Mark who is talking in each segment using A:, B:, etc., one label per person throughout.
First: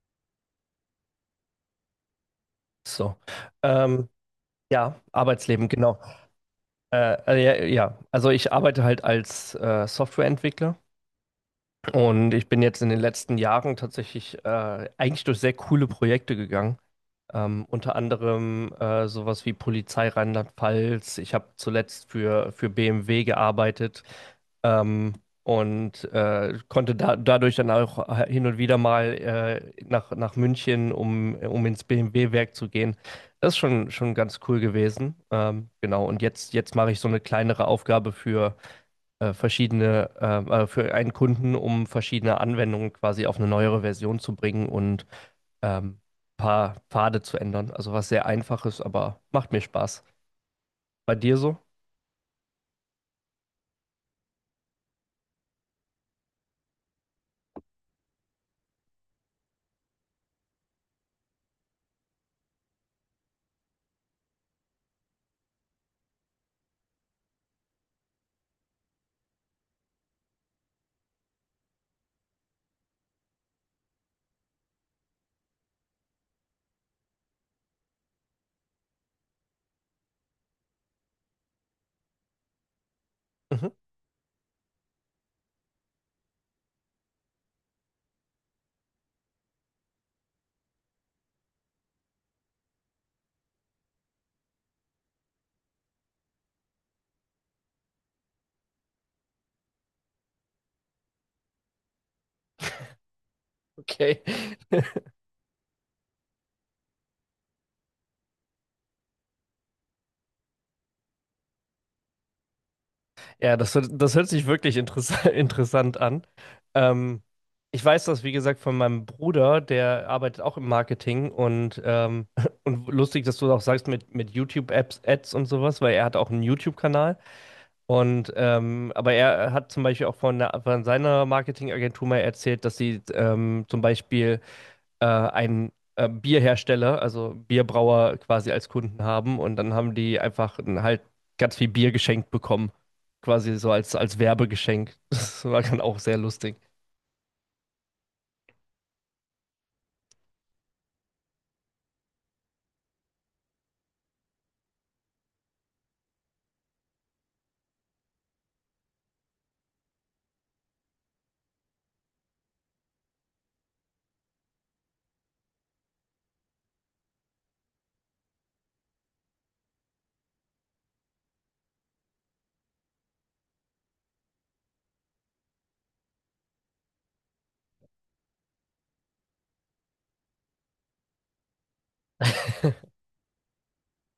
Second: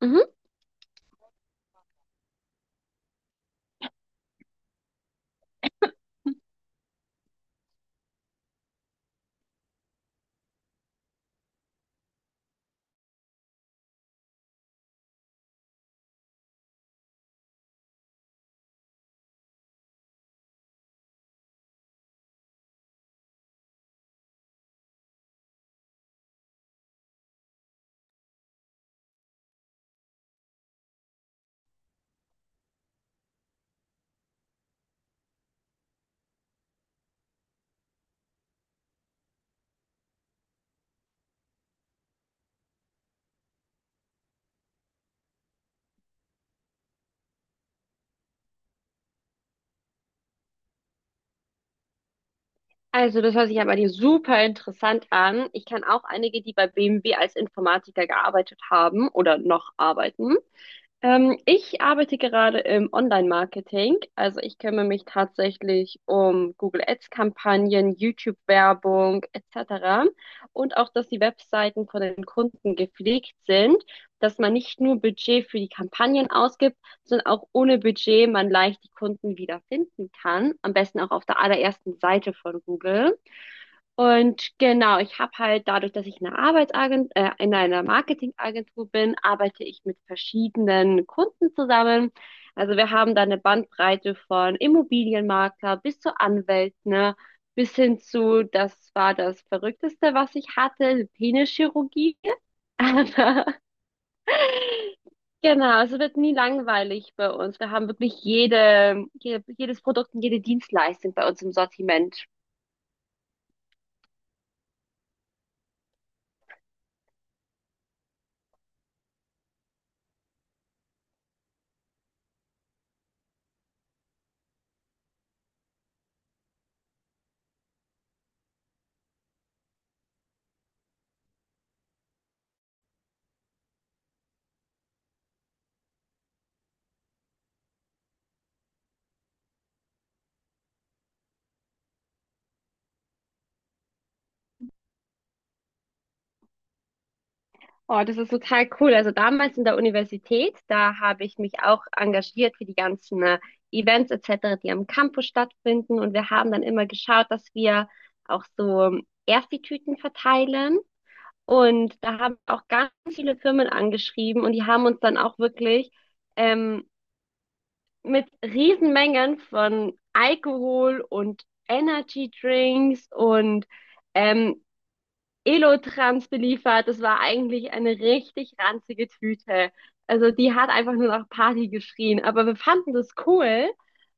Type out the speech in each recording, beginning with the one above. A: Mhm.
B: So. Ähm, ja, Arbeitsleben, genau. Äh, ja, also ich arbeite halt als Softwareentwickler und ich bin jetzt in den letzten Jahren tatsächlich eigentlich durch sehr coole Projekte gegangen. Unter anderem sowas wie Polizei Rheinland-Pfalz. Ich habe zuletzt für BMW gearbeitet ähm, und konnte da, dadurch dann auch hin und wieder mal nach München, um ins BMW-Werk zu gehen. Das ist schon ganz cool gewesen. Genau, und jetzt mache ich so eine kleinere Aufgabe für für einen Kunden, um verschiedene Anwendungen quasi auf eine neuere Version zu bringen und ähm, paar Pfade zu ändern. Also was sehr einfaches, aber macht mir Spaß. Bei dir so?
A: Also, das hört sich aber dir super interessant an. Ich kann auch einige, die bei BMW als Informatiker gearbeitet haben oder noch arbeiten. Ich arbeite gerade im Online-Marketing. Also ich kümmere mich tatsächlich um Google Ads-Kampagnen, YouTube-Werbung etc. Und auch, dass die Webseiten von den Kunden gepflegt sind, dass man nicht nur Budget für die Kampagnen ausgibt, sondern auch ohne Budget man leicht die Kunden wiederfinden kann. Am besten auch auf der allerersten Seite von Google.
B: Mhm.
A: Und genau, ich habe halt dadurch, dass ich in einer in einer Marketingagentur bin, arbeite ich mit verschiedenen Kunden zusammen. Also wir haben da eine Bandbreite von Immobilienmakler bis zu Anwälten, ne, bis hin zu, das war das Verrückteste, was ich hatte, Penischirurgie. Aber
B: Okay.
A: genau, es wird nie langweilig bei uns. Wir haben wirklich jedes Produkt und jede Dienstleistung bei uns im Sortiment.
B: Ja, das hört sich wirklich interess interessant an. Ähm, Ich weiß das, wie gesagt, von meinem Bruder, der arbeitet auch im Marketing und, und lustig, dass du auch sagst mit YouTube-Apps, Ads und sowas, weil er hat auch einen YouTube-Kanal. Und aber er hat zum Beispiel auch von seiner Marketingagentur mal erzählt, dass sie zum Beispiel einen Bierhersteller, also Bierbrauer quasi als Kunden haben und dann haben die einfach halt ganz viel Bier geschenkt bekommen. Quasi so als Werbegeschenk. Das war dann auch sehr lustig.
A: Oh, das ist total cool. Also damals in der Universität, da habe ich mich auch engagiert für die ganzen Events etc., die am Campus stattfinden. Und wir haben dann immer geschaut, dass wir auch so Ersti-Tüten verteilen. Und da haben auch ganz viele Firmen angeschrieben und die haben uns dann auch wirklich ähm, mit Riesenmengen von Alkohol und Energy Drinks und ähm, Elotrans beliefert. Das war eigentlich eine richtig ranzige Tüte. Also die hat einfach nur nach Party geschrien. Aber wir fanden das cool,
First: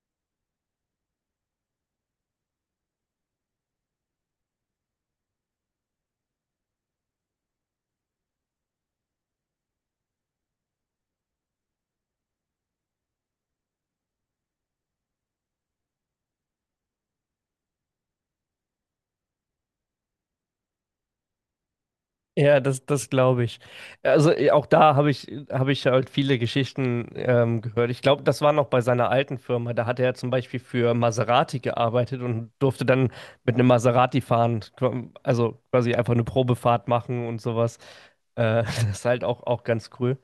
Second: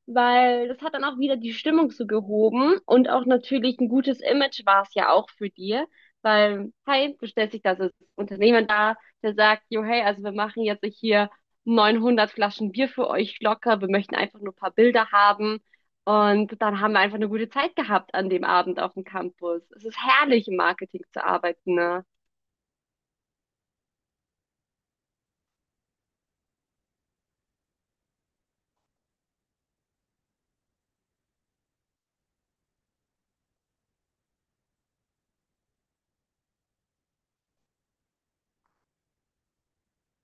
A: weil das hat dann auch wieder die Stimmung so gehoben und auch natürlich ein gutes Image war es ja auch für dir. Weil, hey, du stellst dich da als Unternehmer da, der sagt, jo, hey, also wir machen jetzt hier 900 Flaschen Bier für euch locker, wir möchten einfach nur ein paar Bilder haben. Und dann haben wir einfach eine gute Zeit gehabt an dem Abend auf dem Campus. Es ist herrlich, im Marketing zu arbeiten, ne?
B: Ja, das, das glaube ich. Also eh, auch da habe ich halt viele Geschichten gehört. Ich glaube, das war noch bei seiner alten Firma. Da hat er zum Beispiel für Maserati gearbeitet und durfte dann mit einem Maserati fahren, quasi einfach eine Probefahrt machen und sowas. Das ist halt auch ganz cool.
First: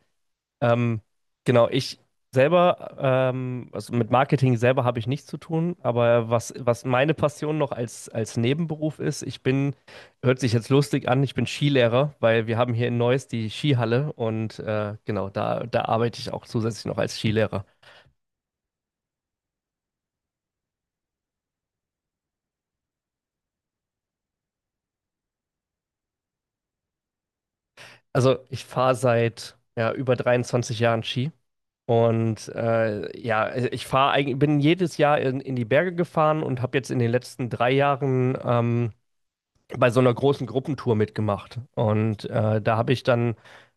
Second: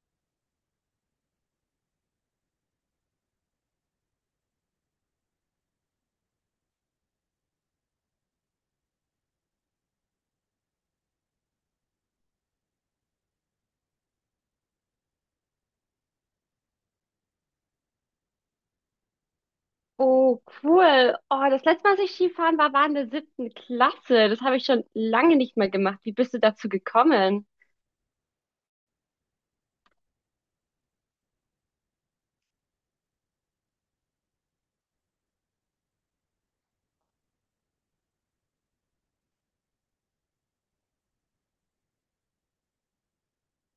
B: Ähm, genau, ich selber, also mit Marketing selber habe ich nichts zu tun, aber was meine Passion noch als Nebenberuf ist, ich bin, hört sich jetzt lustig an, ich bin Skilehrer, weil wir haben hier in Neuss die Skihalle und genau, da arbeite ich auch zusätzlich noch als Skilehrer.
A: Oh, cool. Oh, das letzte Mal, als ich Skifahren war, war in der siebten Klasse. Das habe ich schon lange nicht mehr gemacht. Wie bist du dazu gekommen?
B: Also ich fahre seit ja, über 23 Jahren Ski. Und ja, ich fahre eigentlich, bin jedes Jahr in die Berge gefahren und habe jetzt in den letzten drei Jahren bei so einer großen Gruppentour mitgemacht. Und da habe ich dann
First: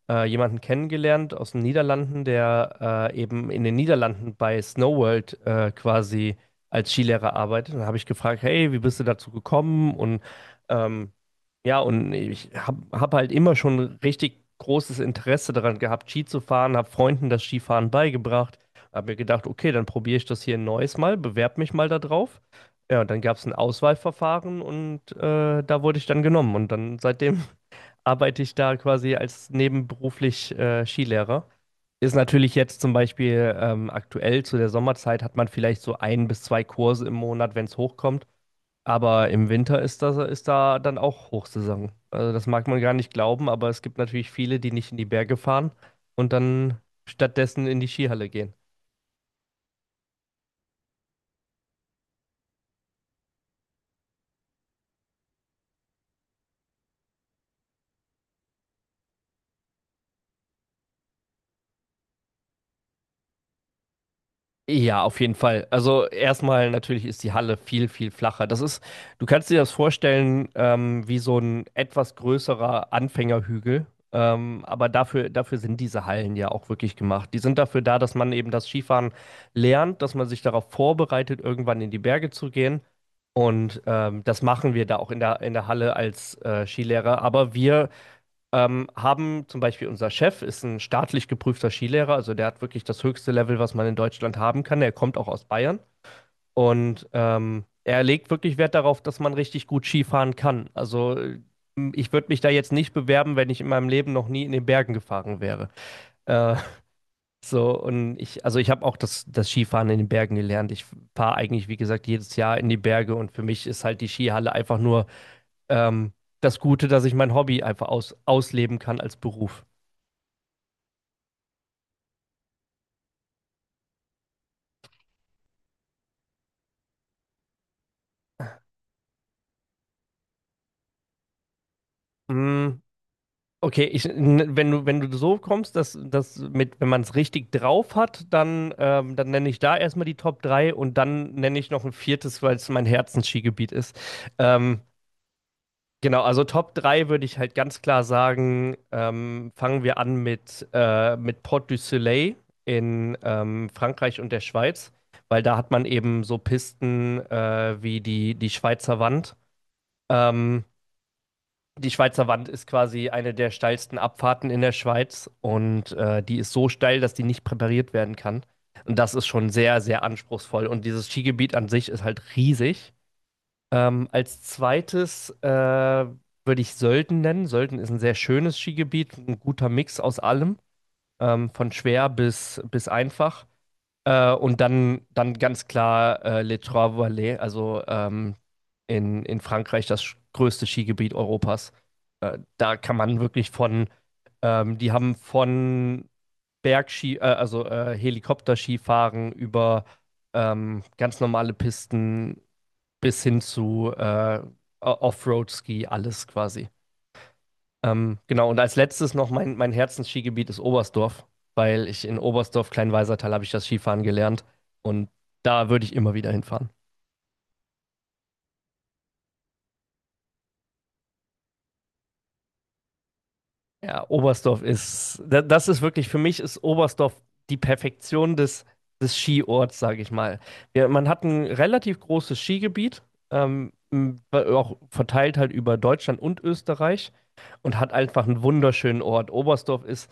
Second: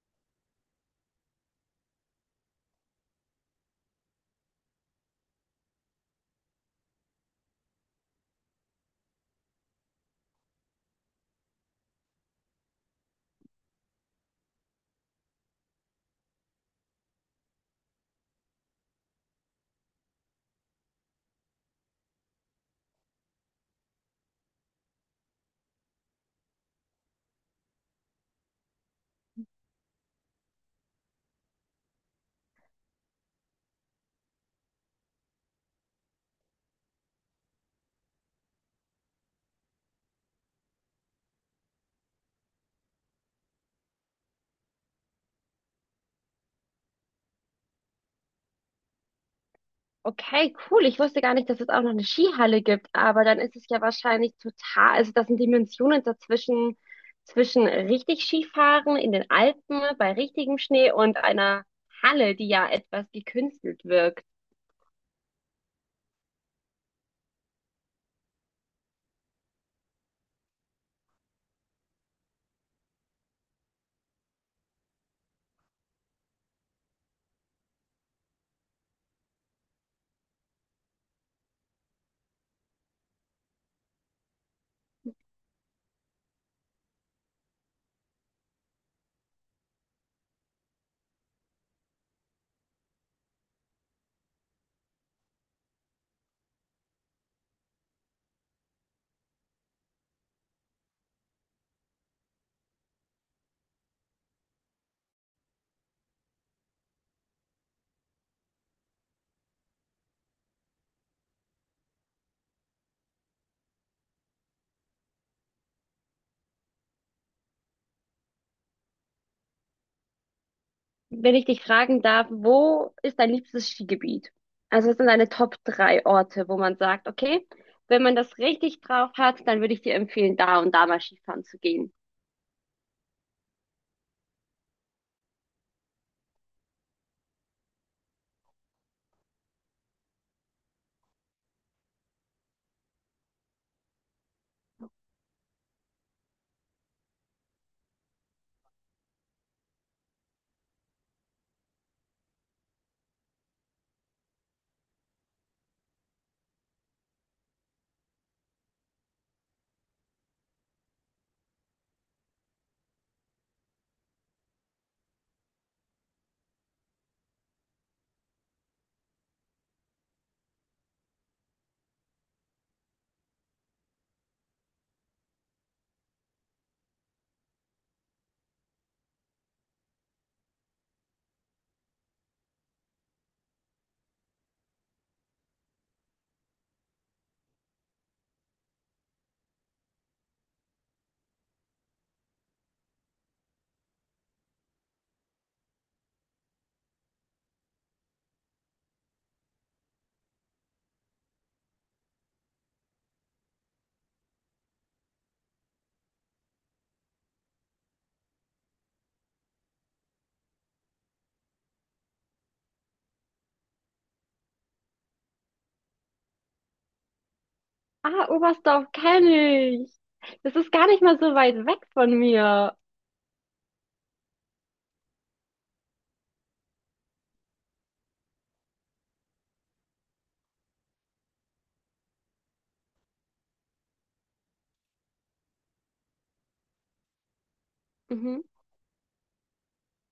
B: jemanden kennengelernt aus den Niederlanden, der eben in den Niederlanden bei Snow World quasi als Skilehrer arbeitet. Und da habe ich gefragt, hey, wie bist du dazu gekommen? Und ähm, ja, und ich hab halt immer schon richtig großes Interesse daran gehabt, Ski zu fahren, habe Freunden das Skifahren beigebracht, habe mir gedacht, okay, dann probiere ich das hier ein neues Mal, bewerbe mich mal da drauf. Ja, und dann gab es ein Auswahlverfahren und da wurde ich dann genommen. Und dann seitdem arbeite ich da quasi als nebenberuflich Skilehrer. Ist natürlich jetzt zum Beispiel aktuell zu der Sommerzeit hat man vielleicht so ein bis zwei Kurse im Monat, wenn es hochkommt. Aber im Winter ist das, ist da dann auch Hochsaison. Also das mag man gar nicht glauben, aber es gibt natürlich viele, die nicht in die Berge fahren und dann stattdessen in die Skihalle gehen.
A: Okay, cool. Ich wusste gar nicht, dass es auch noch eine Skihalle gibt, aber dann ist es ja wahrscheinlich total, also das sind Dimensionen dazwischen, zwischen richtig Skifahren in den Alpen bei richtigem Schnee und einer Halle, die ja etwas gekünstelt wirkt.
B: Ja, auf jeden Fall. Also erstmal natürlich ist die Halle viel flacher. Das ist, du kannst dir das vorstellen, wie so ein etwas größerer Anfängerhügel. Aber dafür sind diese Hallen ja auch wirklich gemacht. Die sind dafür da, dass man eben das Skifahren lernt, dass man sich darauf vorbereitet, irgendwann in die Berge zu gehen. Und das machen wir da auch in der Halle als Skilehrer. Aber wir haben zum Beispiel, unser Chef ist ein staatlich geprüfter Skilehrer, also der hat wirklich das höchste Level, was man in Deutschland haben kann. Er kommt auch aus Bayern und er legt wirklich Wert darauf, dass man richtig gut Skifahren kann. Also ich würde mich da jetzt nicht bewerben, wenn ich in meinem Leben noch nie in den Bergen gefahren wäre. Äh, so und ich, also ich habe auch das Skifahren in den Bergen gelernt. Ich fahre eigentlich, wie gesagt, jedes Jahr in die Berge und für mich ist halt die Skihalle einfach nur ähm, das Gute, dass ich mein Hobby einfach ausleben kann als Beruf.
A: Wenn ich dich fragen darf, wo ist dein liebstes Skigebiet? Also, was sind deine Top drei Orte, wo man sagt, okay, wenn man das richtig drauf hat, dann würde ich dir empfehlen, da und da mal Skifahren zu gehen.
B: Mm. Okay, wenn du so kommst, dass das mit, wenn man es richtig drauf hat, dann, dann nenne ich da erstmal die Top 3 und dann nenne ich noch ein viertes, weil es mein Herzensskigebiet ist. Ähm, genau, also Top 3 würde ich halt ganz klar sagen, fangen wir an mit Port du Soleil in Frankreich und der Schweiz, weil da hat man eben so Pisten wie die Schweizer Wand. Ähm, Die Schweizer Wand ist quasi eine der steilsten Abfahrten in der Schweiz und die ist so steil, dass die nicht präpariert werden kann. Und das ist schon sehr, sehr anspruchsvoll. Und dieses Skigebiet an sich ist halt riesig. Als zweites würde ich Sölden nennen. Sölden ist ein sehr schönes Skigebiet, ein guter Mix aus allem, von schwer bis einfach. Und dann ganz klar Les Trois Vallées, also in Frankreich das größte Skigebiet Europas. Da kann man wirklich von, die haben von Bergski, Helikopterskifahren über ganz normale Pisten bis hin zu Offroad-Ski, alles quasi. Genau, und als letztes noch mein Herzensskigebiet ist Oberstdorf, weil ich in Oberstdorf, Kleinweisertal, habe ich das Skifahren gelernt und da würde ich immer wieder hinfahren.
A: Ah, Oberstdorf kenne ich. Das ist gar nicht mal so weit weg von mir.
B: Ja, Oberstdorf ist, da- das ist wirklich, für mich ist Oberstdorf die Perfektion des, des Skiorts, sage ich mal. Wir, man hat ein relativ großes Skigebiet, auch verteilt halt über Deutschland und Österreich und hat einfach einen
A: Mhm.
B: wunderschönen Ort. Oberstdorf ist,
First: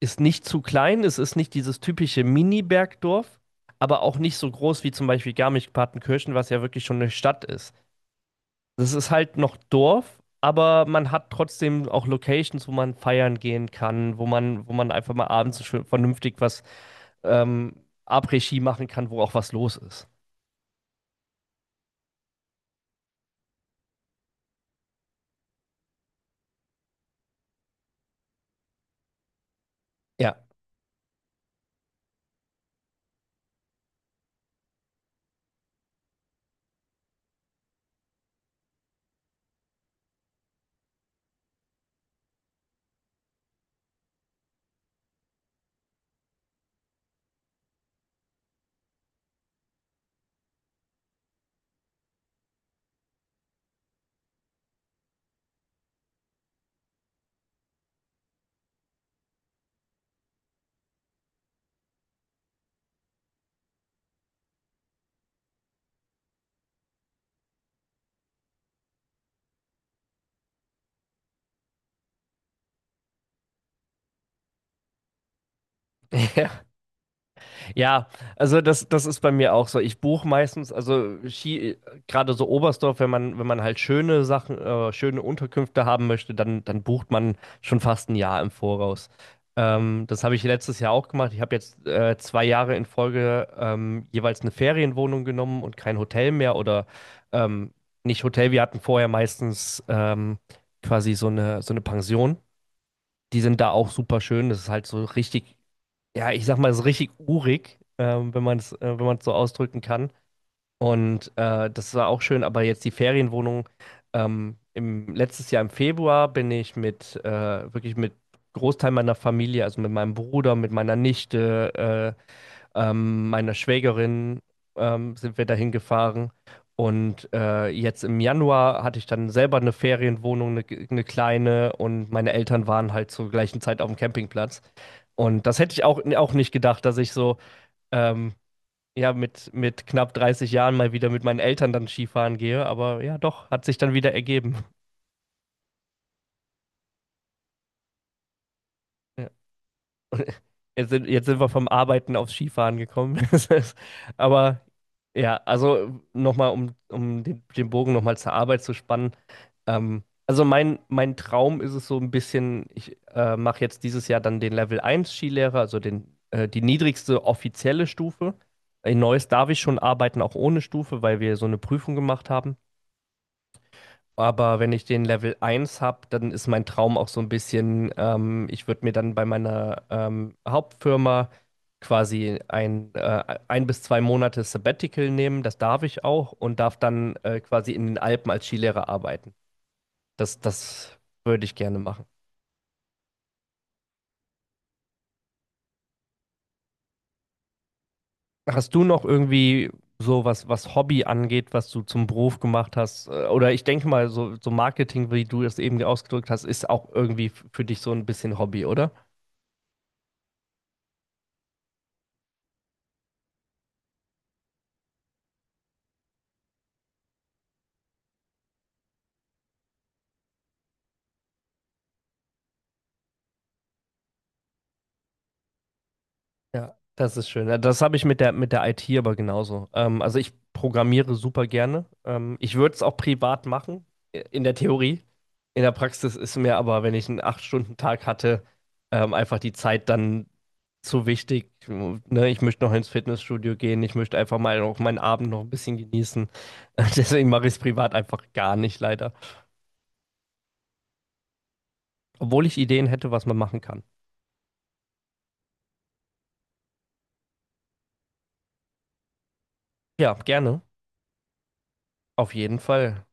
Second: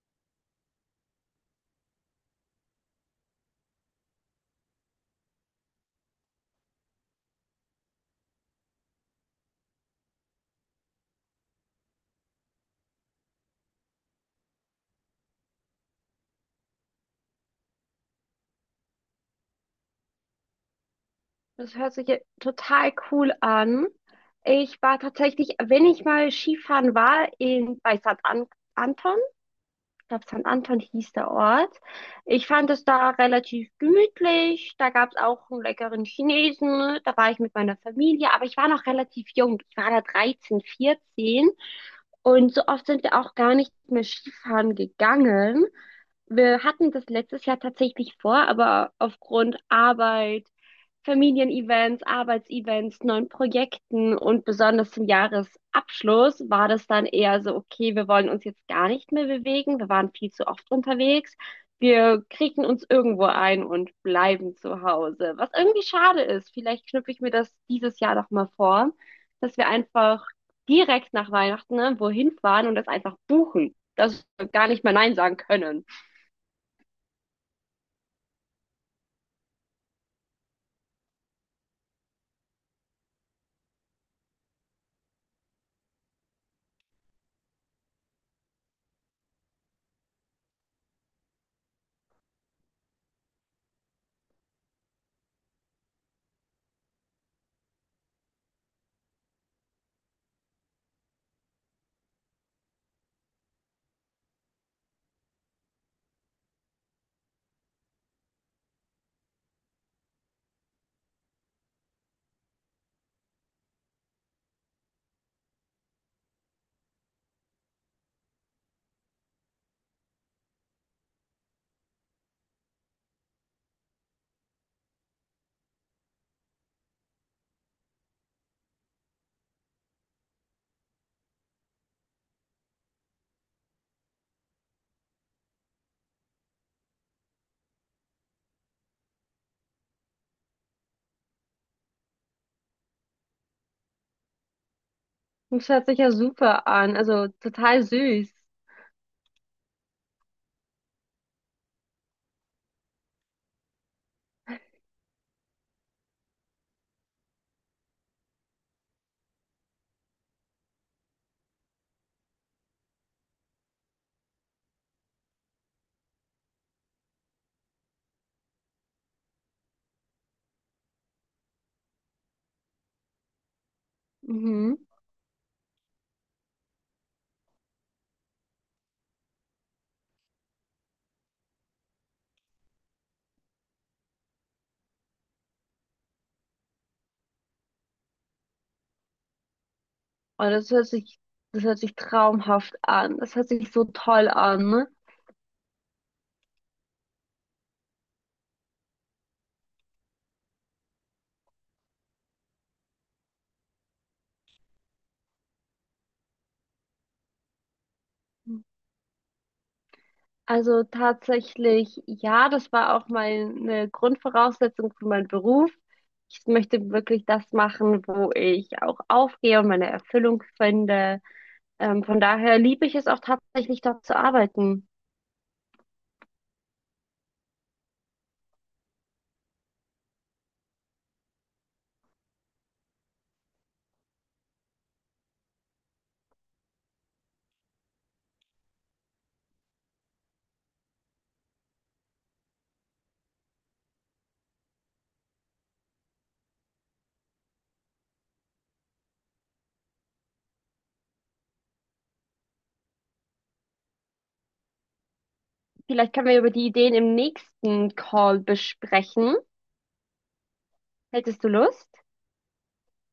B: ist nicht zu klein, es ist nicht dieses typische Mini-Bergdorf, aber auch nicht so groß wie zum Beispiel Garmisch-Partenkirchen, was ja wirklich schon eine Stadt ist. Das ist halt noch Dorf, aber man hat trotzdem auch Locations, wo man feiern gehen kann, wo man einfach mal abends schön vernünftig was ähm, Après-Ski machen kann, wo auch was los ist.
A: Das hört sich ja total cool an. Ich war tatsächlich, wenn ich mal Skifahren war, in, bei St. An Anton. Ich glaube,
B: Ja.
A: St. Anton hieß der Ort. Ich fand es da relativ gemütlich. Da gab es auch einen leckeren Chinesen. Da war ich mit meiner Familie, aber ich war noch relativ jung. Ich war da 13, 14. Und so oft sind wir auch gar nicht mehr Skifahren gegangen. Wir hatten das letztes Jahr tatsächlich vor, aber aufgrund Arbeit, Familienevents, Arbeitsevents, neuen Projekten und besonders zum Jahresabschluss war das dann eher so, okay, wir wollen uns jetzt gar nicht mehr bewegen, wir waren viel zu oft unterwegs, wir kriegen uns irgendwo ein und bleiben zu Hause, was irgendwie schade ist. Vielleicht knüpfe ich mir das dieses Jahr doch mal vor, dass wir einfach direkt nach Weihnachten, ne, wohin fahren und das einfach buchen. Dass wir gar nicht mehr Nein sagen können.
B: Ja, also das, das ist bei mir auch so. Ich buche meistens, also Ski, gerade so Oberstdorf, wenn man halt schöne Sachen, schöne Unterkünfte haben möchte, dann bucht man schon fast ein Jahr im Voraus. Das habe ich letztes Jahr auch gemacht. Ich habe jetzt zwei Jahre in Folge jeweils eine Ferienwohnung genommen und kein Hotel mehr oder ähm, nicht Hotel. Wir hatten vorher meistens quasi so eine Pension. Die sind da auch super schön. Das ist halt so richtig ja, ich sag mal, ist richtig urig, wenn man es wenn man es so ausdrücken kann. Und das war auch schön, aber jetzt die Ferienwohnung. Letztes Jahr im Februar bin ich wirklich mit Großteil meiner Familie, also mit meinem Bruder, mit meiner Nichte, meiner Schwägerin sind wir dahin gefahren. Und jetzt im Januar hatte ich dann selber eine Ferienwohnung, eine kleine, und meine Eltern waren halt zur gleichen Zeit auf dem Campingplatz. Und das hätte ich auch nicht gedacht, dass ich so ähm, ja, mit knapp 30 Jahren mal wieder mit meinen Eltern dann Skifahren gehe. Aber ja, doch, hat sich dann wieder ergeben.
A: Das hört sich ja super an, also total süß.
B: Jetzt sind wir vom Arbeiten aufs Skifahren gekommen. Das ist- Aber Ja, also nochmal, um den, den Bogen nochmal zur Arbeit zu spannen. Also mein Traum ist es so ein bisschen, ich mache jetzt dieses Jahr dann den Level eins Skilehrer, also den, die niedrigste offizielle Stufe. In Neuss darf ich schon arbeiten, auch ohne Stufe, weil wir so eine Prüfung gemacht haben. Aber wenn
A: Mhm.
B: ich den Level eins habe, dann ist mein Traum auch so ein bisschen, ich würde mir dann bei meiner Hauptfirma quasi ein bis zwei Monate Sabbatical nehmen, das darf ich auch und darf dann quasi in den Alpen als Skilehrer arbeiten. Das,
A: Oh,
B: das würde ich
A: das hört
B: gerne
A: sich
B: machen.
A: traumhaft an. Das hört sich so toll an. Ne?
B: Hast du noch irgendwie so was, was Hobby angeht, was du zum Beruf gemacht hast? Oder ich denke mal, so, so Marketing, wie du es eben ausgedrückt hast, ist auch irgendwie für dich so ein bisschen Hobby, oder?
A: Also tatsächlich, ja, das war auch meine Grundvoraussetzung für meinen Beruf. Ich möchte wirklich das machen, wo ich auch aufgehe und meine Erfüllung finde. Von daher liebe ich es auch tatsächlich, dort zu arbeiten.
B: Ja, das ist schön. Ja, das habe ich mit der IT aber genauso. Also ich programmiere super gerne. Ich würde es auch privat machen, in der Theorie. In der Praxis ist mir aber, wenn ich einen acht stunden tag hatte, einfach die Zeit dann zu wichtig. Ne? Ich möchte noch ins Fitnessstudio gehen. Ich möchte einfach mal auch meinen Abend noch ein bisschen genießen. Deswegen mache ich es privat einfach gar nicht, leider. Obwohl ich Ideen hätte, was man machen kann.
A: Vielleicht können wir über die Ideen im nächsten Call besprechen.
B: Ja, gerne.
A: Hättest du Lust?
B: Auf jeden Fall.